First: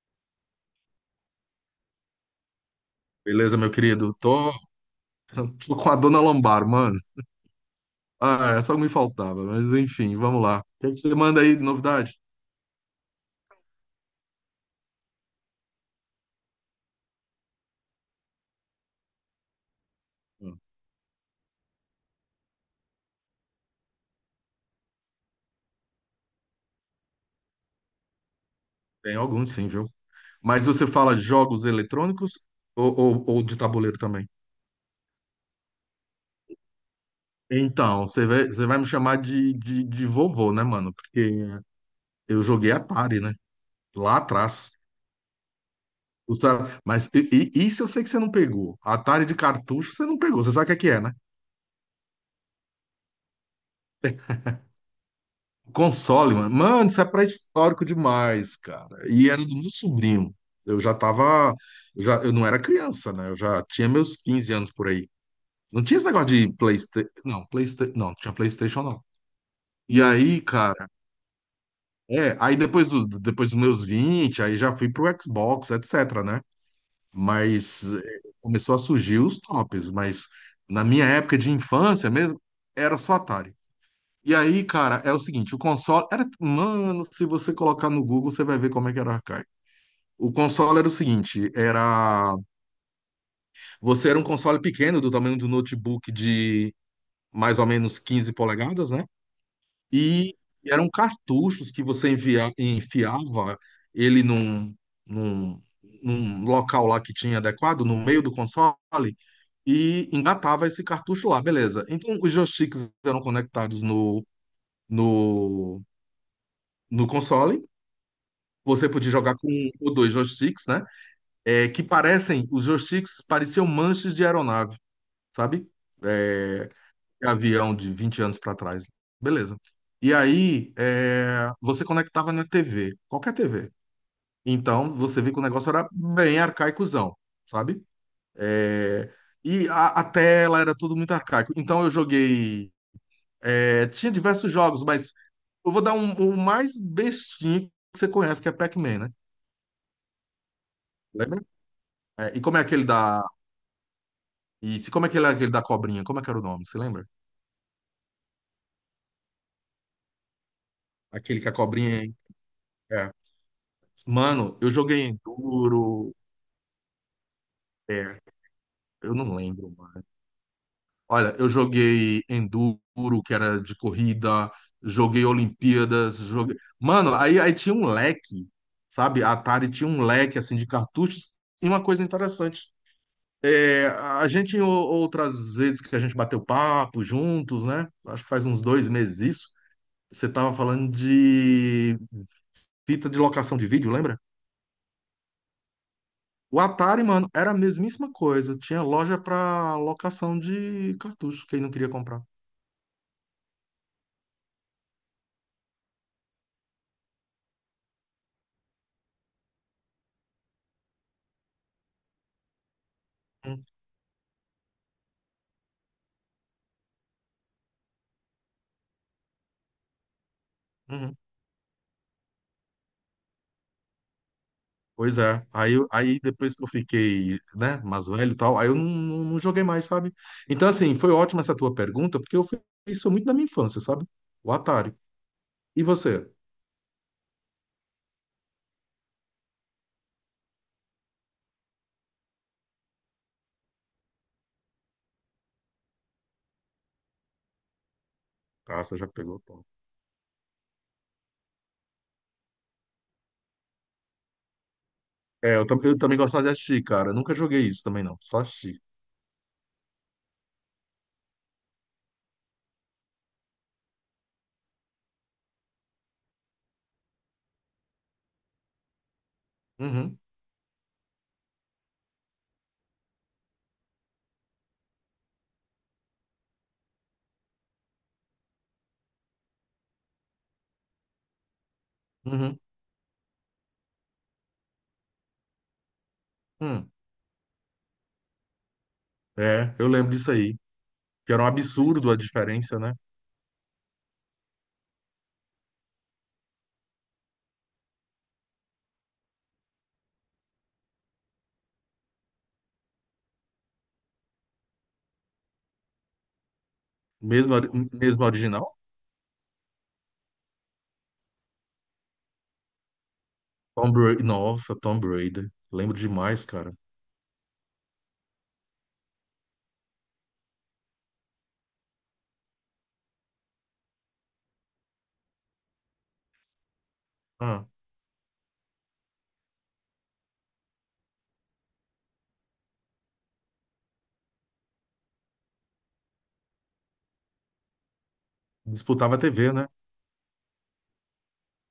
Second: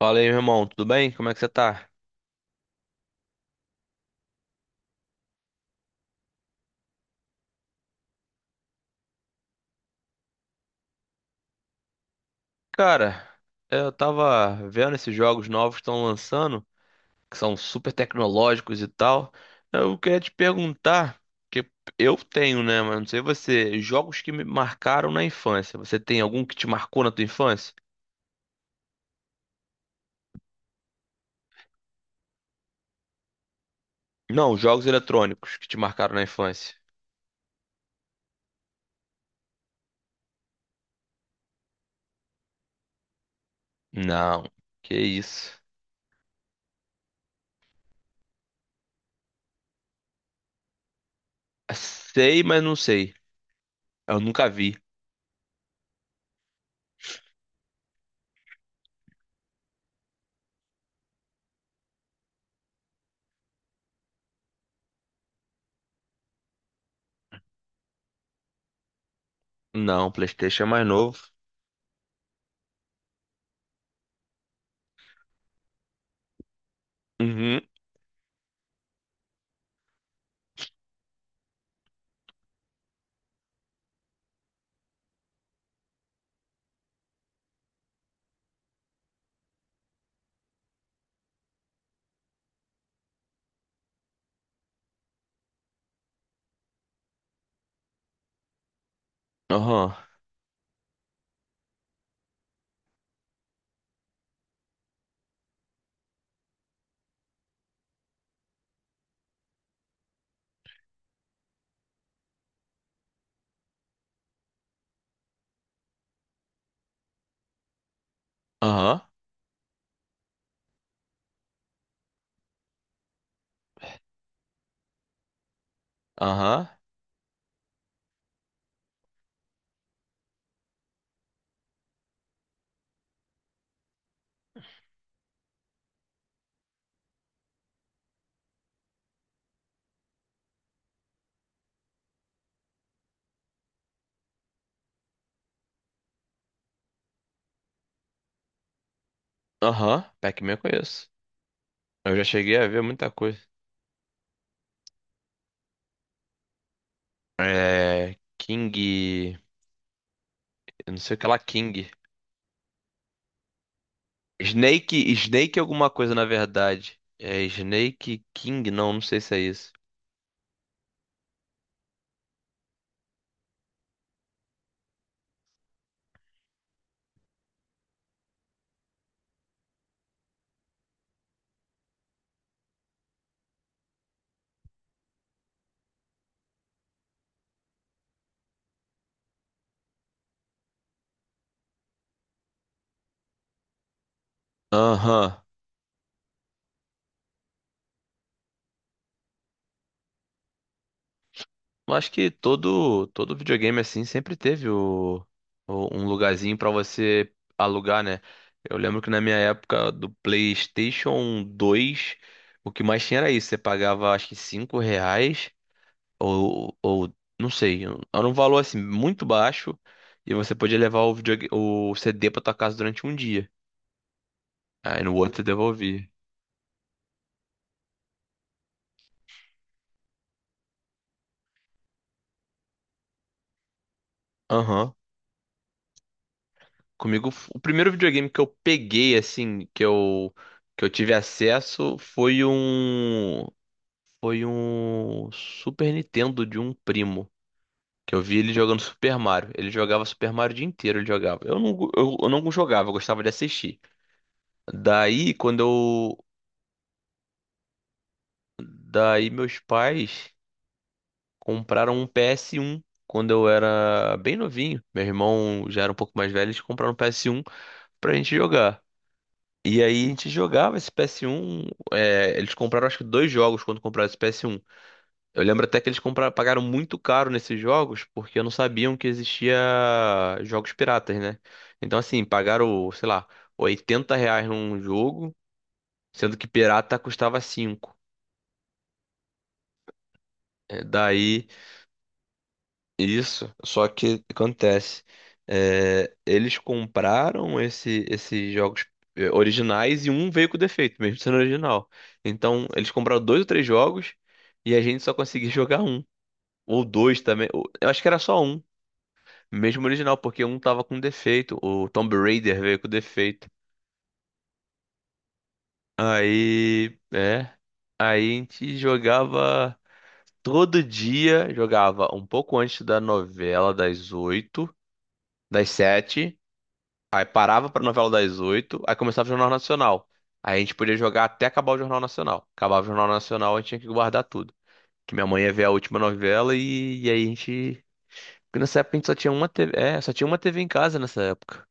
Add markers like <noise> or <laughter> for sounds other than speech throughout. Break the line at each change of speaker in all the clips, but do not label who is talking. Fala aí, meu irmão, tudo bem? Como é que você tá?
Beleza, meu querido? Tô com a dona lombar, mano. Ah, é só o que me faltava, mas enfim, vamos lá. O que que você manda aí de novidade?
Cara, eu tava vendo esses jogos novos que estão lançando, que são super tecnológicos e tal. Eu queria te
Hum.
perguntar, que eu tenho, né, mas não sei você, jogos que me marcaram na infância. Você tem algum que te marcou na tua infância?
Tem alguns, sim, viu? Mas você fala jogos eletrônicos ou de tabuleiro também?
Não, jogos eletrônicos que te marcaram na infância.
Então, você vai me chamar de vovô, né, mano? Porque eu joguei Atari, né? Lá
Não,
atrás.
que isso.
Mas isso eu sei que você não pegou. Atari de cartucho você não pegou. Você sabe o que é, né?
Sei, mas não sei. Eu nunca vi.
Console, mano. Mano, isso é pré-histórico demais, cara. E era do meu sobrinho. Eu já tava. Eu, já, eu não era criança, né? Eu já tinha meus 15 anos por aí. Não tinha esse negócio de PlayStation. Não, PlayStation. Não, não tinha PlayStation, não. E
Não,
aí,
PlayStation é mais
cara.
novo.
É, aí depois dos meus 20 aí já fui pro Xbox, etc, né?
Uhum,
Mas é, começou a surgir os tops. Mas na minha época de infância mesmo, era só Atari. E aí, cara, é o seguinte, o console era, mano, se você colocar no Google, você vai ver como é que era arcaico. O console era o seguinte, era, você era um console pequeno do tamanho do notebook de mais ou menos 15 polegadas, né?
aham,
E eram cartuchos que você enfiava ele num, num local lá que tinha adequado, no meio do console, e engatava esse cartucho lá, beleza. Então, os joysticks eram conectados no, no console. Você
aham,
podia jogar com um ou dois joysticks, né? É, os joysticks pareciam manches de aeronave, sabe? É,
aham.
de avião de 20 anos para trás. Beleza. E aí, é, você conectava na TV, qualquer TV. Então, você viu que o negócio era bem arcaicozão, sabe? É, e a tela era tudo muito arcaico. Então, eu joguei. É, tinha diversos jogos, mas eu vou dar um, o mais bestinho que você conhece, que é Pac-Man, né?
Aham, Pac-Man eu conheço.
Lembra?
Eu já
É, e
cheguei
como é
a ver
aquele
muita
da
coisa.
E se- como é que ele é aquele da cobrinha? Como é que era o nome? Você lembra?
É. King. Eu não sei o que lá,
Aquele que a
King.
cobrinha. É. Mano, eu joguei
Snake. Snake alguma
Enduro.
coisa, na verdade. É
É,
Snake King? Não, não
eu
sei
não
se é
lembro,
isso.
mano. Olha, eu joguei Enduro, que era de corrida, joguei Olimpíadas, joguei. Mano, aí tinha um leque, sabe? A Atari tinha um leque assim de cartuchos. E uma coisa interessante. É, outras vezes que a gente bateu papo juntos, né? Acho que faz uns 2 meses isso. Você tava falando de fita de locação de vídeo, lembra?
Aham.
O Atari, mano, era a mesmíssima coisa. Tinha loja pra locação de cartucho, quem não queria
Eu acho
comprar.
que todo videogame assim sempre teve um lugarzinho pra você alugar, né? Eu lembro que na minha época do PlayStation 2, o que mais tinha era isso. Você
Hum.
pagava acho que 5 reais. Ou não sei, era um valor assim muito baixo e você podia levar o
Uhum.
o CD pra tua casa durante um dia. Aí no
Pois
outro eu
é. Aí, eu-
devolvi.
aí depois que eu fiquei, né, mais velho e tal, aí eu não joguei mais, sabe? Então, assim, foi ótima essa tua pergunta, porque eu fiz isso muito na minha infância, sabe? O
Aham.
Atari. E você?
Comigo, o primeiro videogame que eu peguei assim, que eu tive acesso foi foi um Super Nintendo de um primo. Que eu vi ele jogando
Ah, você já
Super
pegou,
Mario.
pô.
Ele jogava Super Mario o dia inteiro, ele jogava. Eu não, eu não jogava, eu gostava de assistir. Daí,
É,
quando
eu
eu.
também gostava de assistir, cara. Nunca joguei isso também, não. Só assisti.
Daí, meus pais compraram um PS1 quando eu era bem novinho. Meu irmão já era um pouco mais velho, eles compraram um PS1 pra gente jogar. E aí a
Uhum,
gente jogava esse PS1. Eles compraram acho que dois jogos quando compraram esse PS1. Eu lembro até que eles compraram, pagaram muito caro nesses jogos porque não sabiam que existia jogos piratas, né? Então assim,
uhum,
pagaram, sei lá, 80 reais num jogo, sendo que
hum.
pirata custava cinco.
É, eu lembro disso aí.
É,
Que era um
Daí.
absurdo a diferença, né?
Isso, só que acontece, eles compraram esses jogos originais e um veio com defeito, mesmo sendo original. Então, eles compraram dois ou três jogos e a gente só conseguia <laughs> jogar um. Ou dois também,
Mesmo, ori-
eu acho que era
mesmo
só um,
original?
mesmo original, porque um tava com defeito, o Tomb Raider veio com defeito.
Tom Brady. Nossa, Tom Brady. Lembro demais, cara.
Aí, aí a gente jogava todo dia, jogava um pouco antes da novela, das sete. Aí
Ah,
parava pra novela das oito, aí começava o Jornal Nacional. Aí a gente podia jogar até acabar o Jornal Nacional. Acabava o Jornal Nacional, a gente tinha que guardar tudo. Que minha mãe ia ver a última novela e aí a gente. Porque nessa época a gente
disputava
só
a
tinha uma
TV, né?
TV. É, só tinha uma TV em casa nessa época.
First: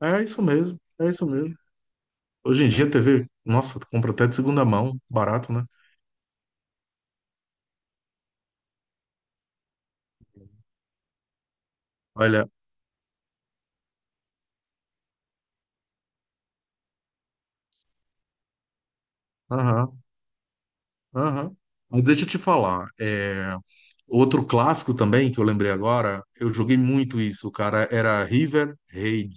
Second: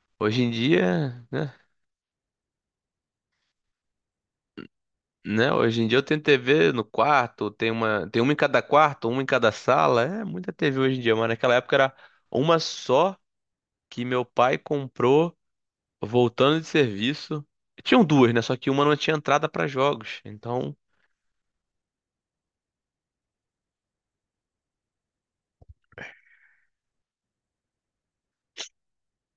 É
Hoje
isso
em
mesmo, é
dia,
isso
né?
mesmo. Hoje em dia a TV, nossa, tu compra até de segunda mão,
Né?
barato, né?
Hoje em dia eu tenho TV no quarto, tem uma em cada quarto, uma em cada sala. É muita TV hoje em dia, mas naquela época era
Olha.
uma só que meu pai comprou, voltando de serviço. Tinham duas, né? Só que uma não tinha entrada pra
Aham,
jogos. Então,
aham. Mas deixa eu te falar, é, outro clássico também que eu lembrei agora, eu joguei muito isso, cara, era River Raid.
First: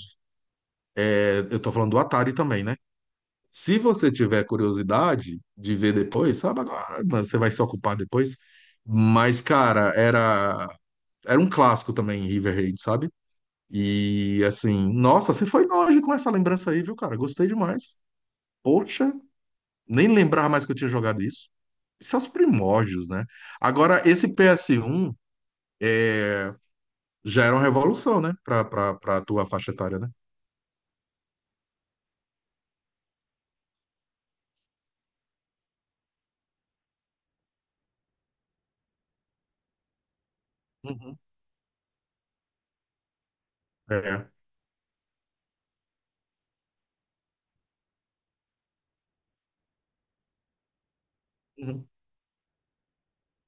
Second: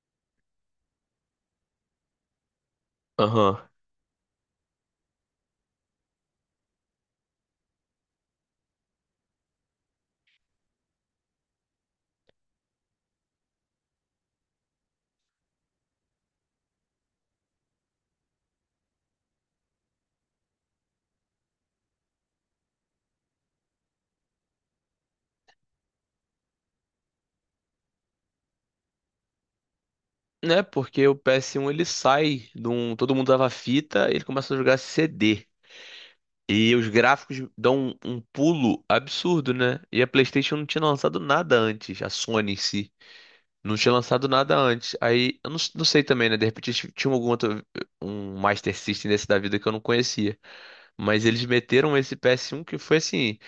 É, eu tô falando do Atari também, né?
aham.
Se você tiver curiosidade de ver depois, sabe agora, mas você vai se ocupar depois. Mas, cara, era um clássico também, River Raid, sabe? E assim, nossa, você foi longe com essa lembrança aí, viu, cara? Gostei demais. Poxa, nem lembrava mais que eu tinha jogado isso. Isso é os primórdios, né? Agora, esse PS1 já era uma revolução, né? Pra tua faixa etária, né?
Né? Porque o PS1, ele sai de um. Todo mundo dava fita e ele começa a jogar CD. E os gráficos dão um pulo absurdo, né? E a PlayStation não tinha
Uhum.
lançado nada antes, a Sony em si. Não tinha lançado
É.
nada antes. Aí, eu não, não sei também, né? De repente tinha algum outro, um Master System desse da vida que eu não conhecia. Mas eles
Uhum.
meteram esse PS1 que foi assim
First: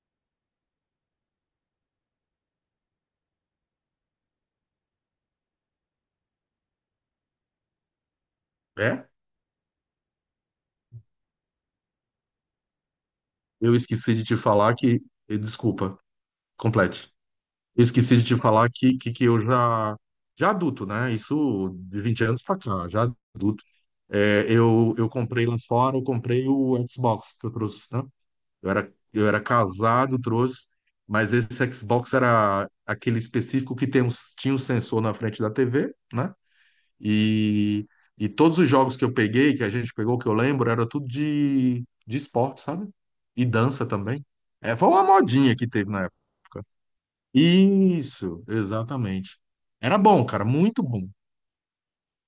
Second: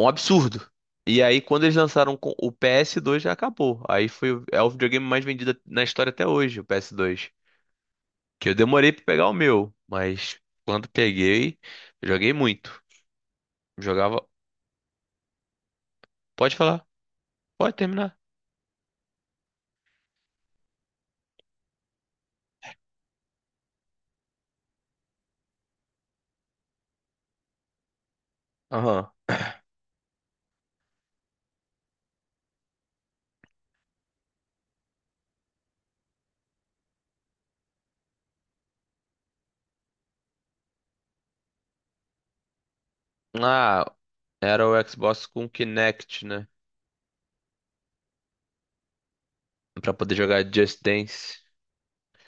um absurdo. E aí, quando eles lançaram o PS2, já acabou. Aí foi, é o videogame mais vendido na história até hoje, o PS2. Que eu demorei pra
É?
pegar o meu, mas quando peguei, joguei muito.
Eu esqueci de
Jogava.
te falar que. Desculpa,
Pode falar,
complete.
pode
Eu
terminar.
esqueci de te falar que eu já adulto, né? Isso de 20 anos pra cá, já adulto. É, eu comprei lá fora, eu comprei o Xbox que eu trouxe, né? Eu era,
Aham.
eu era casado, trouxe, mas esse Xbox era aquele específico que tinha um sensor na frente da TV, né? E, e todos os jogos que eu peguei, que a gente pegou, que eu lembro, era tudo de esporte, sabe? E
Ah,
dança também.
era o
É, foi uma
Xbox com
modinha que teve na
Kinect, né?
época. Isso, exatamente.
Pra
Era
poder
bom,
jogar
cara,
Just
muito bom.
Dance.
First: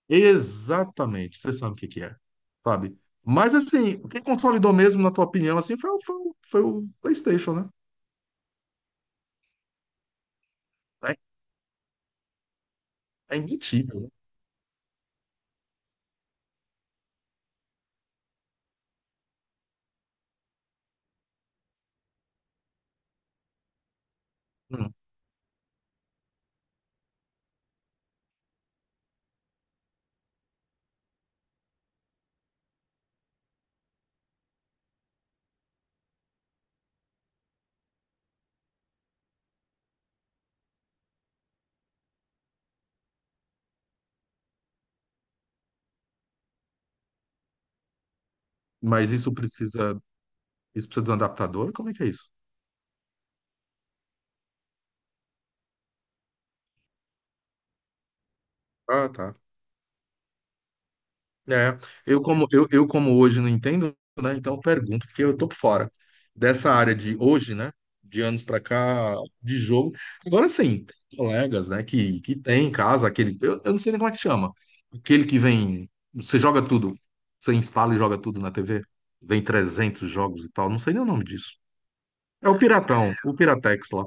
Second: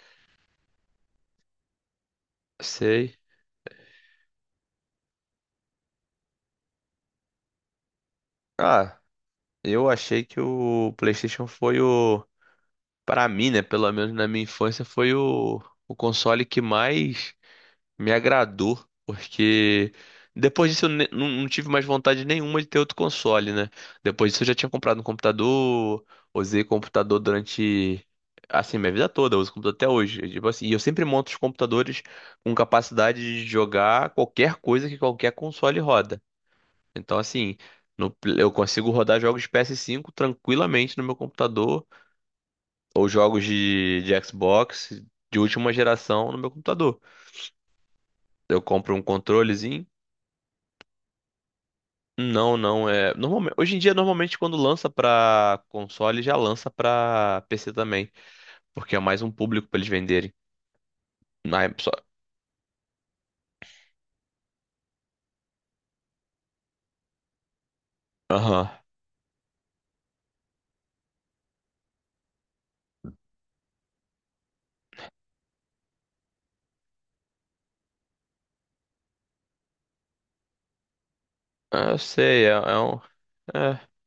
Exatamente, você sabe o que que é, sabe?
Sei.
Mas assim, o que consolidou mesmo, na tua opinião, assim, foi o PlayStation, né?
Ah, eu achei que o
É,
PlayStation foi o. Pra
é
mim, né? Pelo
imbatível, né?
menos na minha infância, foi o console que mais me agradou, porque depois disso eu não tive mais vontade nenhuma de ter outro console, né? Depois disso eu já tinha
Hum.
comprado um computador, usei computador durante, assim, minha vida toda, eu uso computador até hoje. E, tipo assim, e eu sempre monto os computadores com capacidade de jogar qualquer coisa que qualquer console roda. Então, assim, no pl- eu consigo rodar jogos de PS5 tranquilamente no meu computador, ou jogos de Xbox de última geração no meu computador. Eu compro um
Mas isso
controlezinho.
precisa, isso precisa de um adaptador? Como é que é isso?
Não, não é. Normalmente, hoje em dia, normalmente, quando lança pra console, já lança pra PC também. Porque é
Ah,
mais um
tá.
público pra eles venderem. Ah, é
É,
só-
eu como hoje não entendo, né? Então eu pergunto, porque eu tô por fora dessa área de hoje, né? De anos pra
Aham.
cá, de jogo. Agora sim, tem colegas, né? Que tem em casa aquele, eu não sei nem como é que chama, aquele que vem, você joga tudo, você instala e joga tudo na TV, vem 300 jogos e tal, não sei nem o nome disso.
Ah, eu sei,
É
é,
o
é um.
Piratão, o
É.
Piratex lá,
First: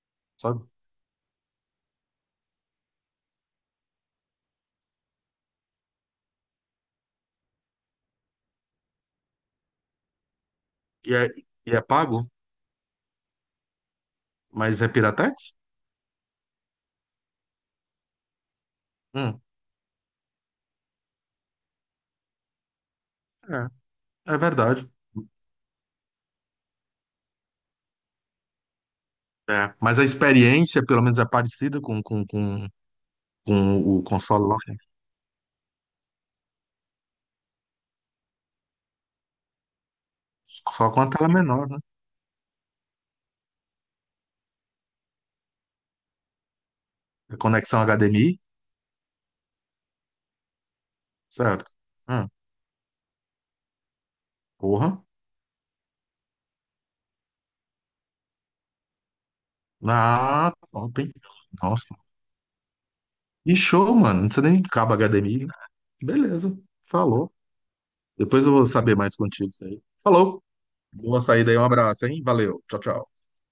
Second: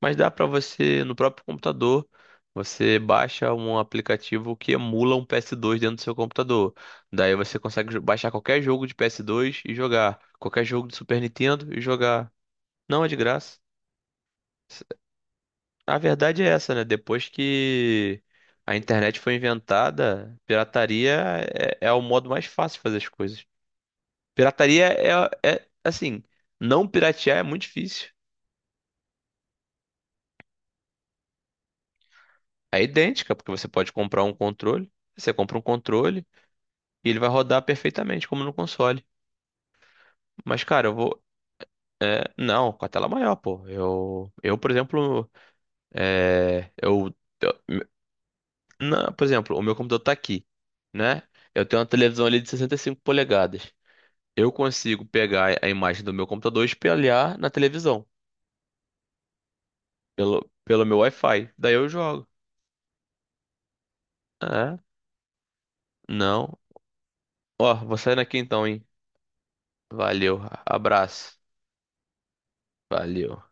Mas dá pra
sabe?
você, no próprio computador, você baixa um aplicativo que emula um PS2 dentro do seu computador. Daí você consegue baixar qualquer jogo de PS2 e jogar. Qualquer jogo de
E
Super
é, e
Nintendo e
é pago,
jogar. Não é de graça.
mas é Piratex?
A verdade é essa, né? Depois que a internet foi
Hum,
inventada, pirataria é o modo mais fácil de fazer as coisas.
é, é
Pirataria
verdade.
assim, não piratear é muito difícil.
É, mas a experiência, pelo menos, é parecida com, com, com,
É idêntica, porque você pode
com o
comprar um
console lá, né?
controle, você compra um controle e ele vai rodar perfeitamente, como no console. Mas, cara,
Só
eu
com a
vou.
tela menor, né?
É, não, com a tela maior, pô. Eu por exemplo, é, eu,
A
eu-
conexão HDMI,
não, por exemplo, o meu computador tá aqui, né? Eu
certo?
tenho uma televisão
Ah,
ali de 65 polegadas. Eu
porra.
consigo pegar a imagem do meu computador e espelhar na televisão,
Ah,
pelo meu
top, hein?
Wi-Fi. Daí eu
Nossa.
jogo.
E show, mano. Não precisa nem de
É,
cabo HDMI, né? Beleza.
não.
Falou.
Ó, vou saindo aqui
Depois eu vou
então, hein?
saber mais contigo isso aí.
Valeu,
Falou. Boa
abraço.
saída aí. Um abraço, hein? Valeu. Tchau, tchau.
Valeu.